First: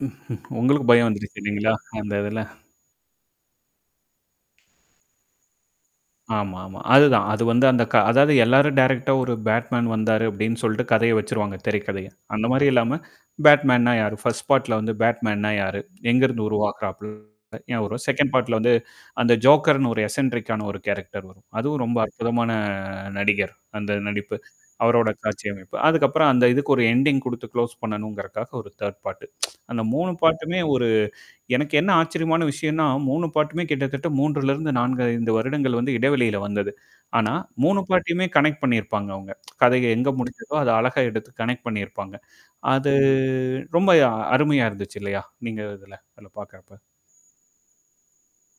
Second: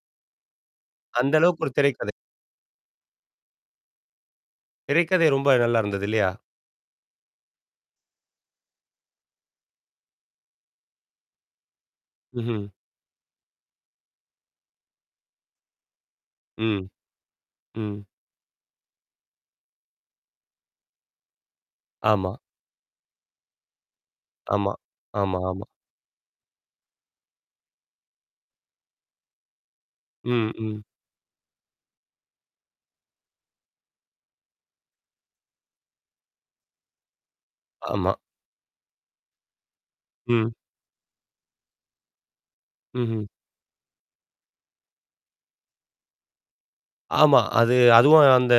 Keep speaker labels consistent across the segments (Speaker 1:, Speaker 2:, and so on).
Speaker 1: உங்களுக்கு பயம்
Speaker 2: அந்த
Speaker 1: வந்துருச்சு
Speaker 2: அளவுக்கு ஒரு
Speaker 1: இல்லைங்களா?
Speaker 2: திரைக்கதை.
Speaker 1: அந்த இதுல?
Speaker 2: திரைக்கதை ரொம்ப நல்லா இருந்தது இல்லையா?
Speaker 1: ஆமாமா, அதுதான் அது வந்து அந்த க அதாவது எல்லாரும் டைரக்ட்டா ஒரு பேட்மேன் வந்தாரு அப்படின்னு சொல்லட்டு கதைய வச்சுருவாங்க திரைக்கதைய. அந்த
Speaker 2: ம்ஹ்ம்.
Speaker 1: மாரி இல்லாம பேட்மேன்னா யாரு? பர்ஸ்ட் பார்ட்ல வந்து பேட்மேன்னா யாரு? எங்கருந்து
Speaker 2: ம்.
Speaker 1: உருவாகறாப் [unintelligible]
Speaker 2: ம்.
Speaker 1: செகண்ட் பார்ட் ல வந்து அந்த ஜோக்கர் னு ஒரு எஸ்என்ட்ரிக் ஆன ஒரு கேரக்டர் வரும். அதுவும் ரொம்ப
Speaker 2: ஆமா.
Speaker 1: அற்புதமான நடிகர். அந்த நடிப்பு,
Speaker 2: ஆமா.
Speaker 1: அவரோட
Speaker 2: ஆமா,
Speaker 1: காட்சி
Speaker 2: ஆமா.
Speaker 1: அமைப்பு, அதுக்கப்புறம் அந்த இதுக்கு ஒரு எண்டிங் குடுத்து குளோஸ் பண்ணணுங்கறக்காக ஒரு தேர்ட் பார்ட். அந்த மூணு பார்ட்டு
Speaker 2: ம்,
Speaker 1: மே
Speaker 2: ம்.
Speaker 1: ஒரு எனக்கு என்ன ஆச்சரியமான விஷயம்ன்னா மூணு பார்ட்டு மே கிட்டத்தட்ட 3 4, 5 வருடங்கள் வந்து இடைவெளியில வந்தது. ஆனா 3 பார்ட்
Speaker 2: ஆமா.
Speaker 1: டயுமே கனெக்ட் பண்ணியிருப்பாங்க அவங்க. கதைய எங்க
Speaker 2: ம்.
Speaker 1: முடிஞ்சதோ அத அழகா எடுத்து கனெக்ட் பண்ணியிருப்பாங்க. அது
Speaker 2: ம்ஹ்ம்.
Speaker 1: ரொம்ப அருமையா இருந்துச்சு இல்லையா? நீங்க இதுல அதுல பார்கறப்ப.
Speaker 2: ஆமா, அது அதுவும் அந்த,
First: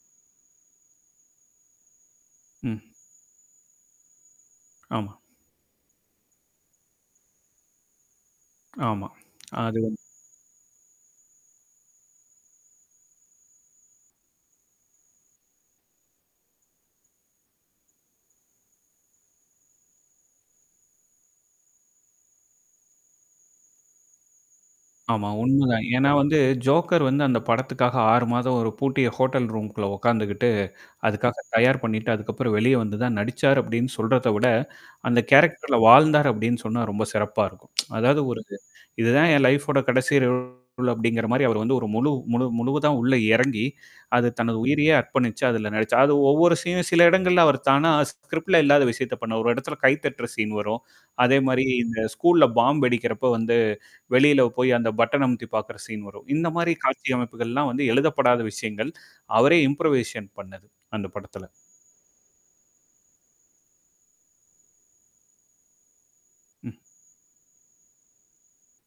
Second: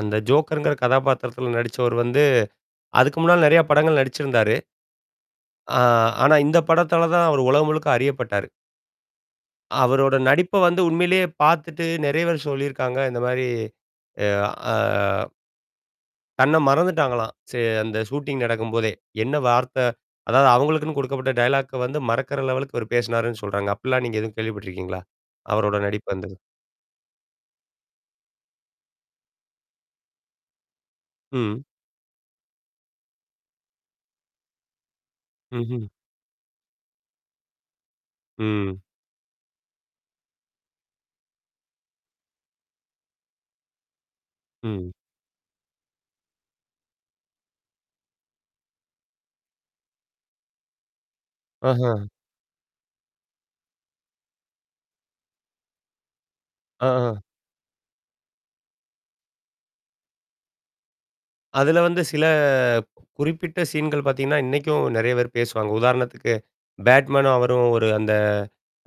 Speaker 2: அந்த ஜோக்கர் ங்கிற கதாபாத்திரத்தில நடிச்சவர் வந்து,
Speaker 1: ம்.
Speaker 2: அதுக்கு முன்னால நெறைய படங்கள் நடிச்சிருந்தாரு.
Speaker 1: ஆமா.
Speaker 2: ஆ ஆனா இந்த படத்தால தான் அவரு உலகம் முழுக்க அறியப்பட்டாரு.
Speaker 1: ஆமா. அது வந்
Speaker 2: அவரோட நடிப்ப வந்து உண்மையிலேயே பார்த்துட்டு நெறையபேர் சொல்லியிருக்காங்க, இந்த மாரி அ, அ. தன்ன மறந்துட்டாங்களாம். சே அந்த ஷூட்டிங் நடக்கும்போதே. என்ன வார்த்த, அதாவது அவங்களுக்குன்னு குடுக்கப்பட்ட டயலாக்க வந்து மறக்குற லெவலு க்கு அவரு பேசுனாருன்னு சொல்றாங்க. அப்படிலாம் நீங்க எதுவும் கேள்விப்பட்டுருக்கீங்களா?
Speaker 1: ஆமா,
Speaker 2: அவரோட
Speaker 1: உண்மைதான். ஏன்னா,
Speaker 2: நடிப்பு அந்தது.
Speaker 1: வந்து ஜோக்கர் வந்து அந்த படத்துக்காக 6 மாதம் ஒரு பூட்டிய ஹோட்டல் ரூம் க்குள்ள உட்கார்ந்துக்கிட்டு, அதுக்காக
Speaker 2: ம்.
Speaker 1: தயார் பண்ணிட்டு அதுக்கப்புறம் வெளிய வந்து தான் நடிச்சாரு அப்படின்னு சொல்றத விட, அந்த கேரக்டர் ல
Speaker 2: ம்ஹ்ம்.
Speaker 1: வாழ்ந்தார் அப்படின்னு சொன்னா ரொம்ப சிறப்பா இருக்கும். அதாவது ஒரு இது,
Speaker 2: ம்.
Speaker 1: இதுதான் என் லைஃப்வோட கடைசி ரோல் அப்படிங்கிற மாரி அவர் வந்து ஒரு முழு முழு, முழுவதா உள்ள இறங்கி, அது தனது உயிரையே
Speaker 2: ம்.
Speaker 1: அர்ப்பணிச்சு அதுல நடிச்சார். அது ஒவ்வொரு சீனும் சில இடங்கள்ல அவர் தானா ஸ்க்ரிப்டு ல இல்லாத விஷயத்த பண்ணுவாரு. ஒரு இடத்துல கை தட்டுற சீன் வரும். அதே மாரி இந்த
Speaker 2: ஆஹ.
Speaker 1: ஸ்கூல்ல பாம் வெடிக்கிறப்ப வந்து வெளியில போய் அந்த பட்டன பட்டன் அமுத்தி பார்க்கற சீன் வரும். இந்த மாரி காட்சி
Speaker 2: ஆ.
Speaker 1: அமைப்புகள்லாம் வந்து எழுதப்படாத விஷயங்கள், அவரே இம்ப்ரூவேஷன் பண்ணது அந்த படத்துல.
Speaker 2: அதுல வந்து சில குறிப்பிட்ட சீன் கள் பார்த்தீங்கன்னா, இன்னைக்கும் நெறைய பேர் பேசுவாங்க. உதாரணத்துக்கு,
Speaker 1: ம்.
Speaker 2: பேட்மேனும் அவரும் ஒரு அந்த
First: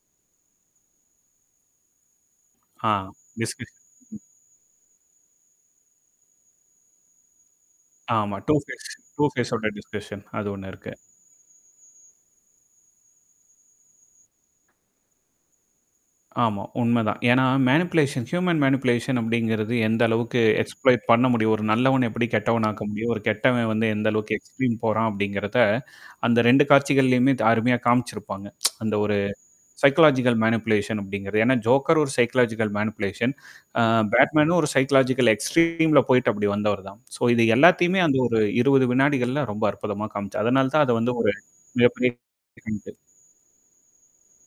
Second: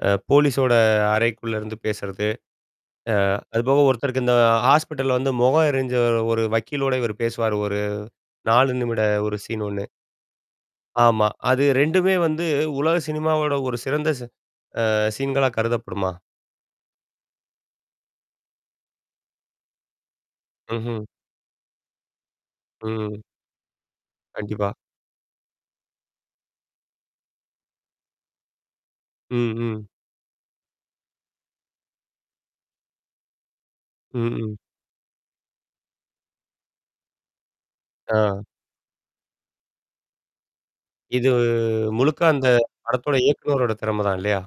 Speaker 2: அ போலீஸோட அறைக்குள்ள இருந்து பேசுறது.
Speaker 1: ஆ.
Speaker 2: அ
Speaker 1: டிஸ்கஷன்.
Speaker 2: அதுபோக ஒருத்தருக்கு இந்த ஹாஸ்பிட்டல வந்து முகம் எரிஞ்ச ஒரு வக்கீலோட இவர் பேசுவாரு ஒரு
Speaker 1: ஆமா, டூ
Speaker 2: 4
Speaker 1: ஃபேஸ்,
Speaker 2: நிமிட
Speaker 1: டூ
Speaker 2: ஒரு
Speaker 1: ஃபேஸ்
Speaker 2: சீன்
Speaker 1: ஓட
Speaker 2: ஒண்ணு.
Speaker 1: டிஸ்கஷன் அது ஒண்ணு இருக்கு.
Speaker 2: ஆமா, அது 2 வந்து உலக சினிமாவோட ஒரு சிறந்த ச அ சீன்களா கருதப்படுமா?
Speaker 1: ஆமா, உண்மைதான். ஏன்னா, மேனிப்லேஷன், ஹியூமன் மேனிபுலேஷன் அப்படிங்கிறது எந்த அளவுக்கு எக்ஸ்ப்ளை
Speaker 2: ம்ஹ்ம்.
Speaker 1: பண்ண முடியும். ஒரு நல்லவன் எப்படி கெட்டவனாக்க முடியும். ஒரு
Speaker 2: ம்.
Speaker 1: கெட்டவன் வந்து எந்த அளவுக்கு
Speaker 2: கண்டிப்பா.
Speaker 1: எக்ஸ்ப்ளைன் போறான் அப்படிங்கிறத அந்த 2 காட்சிகள்லயுமே த அருமையா காமிச்சிருப்பாங்க. அந்த ஒரு
Speaker 2: ம், ம்.
Speaker 1: சைக்காலாஜிகல் மேனிப்லேஷன் அப்படிங்கிறது. ஏன்னா, ஜோக்கர் ஒரு சைக்காலஜிகல் மேனிபுலேஷன். அ
Speaker 2: ஹ்ம்.
Speaker 1: பேட்மேனும் ஒரு சைக்காலாஜிகல் எக்ஸ்ட்ரீம்ல போயிட்டு அப்டி வந்தவர் தான். ஸோ இது எல்லாத்தையுமே அந்த ஒரு
Speaker 2: ஆ.
Speaker 1: 20 வினாடிகள்ல ரொம்ப அற்புதமா காமிச்சார். அதனால தான் அத வந்து
Speaker 2: இது
Speaker 1: ஒரு மிகப்பெரிய
Speaker 2: முழுக்க அந்த
Speaker 1: [unintelligible]
Speaker 2: படத்தோட இயக்குனரோட திறமை தான் இல்லையா?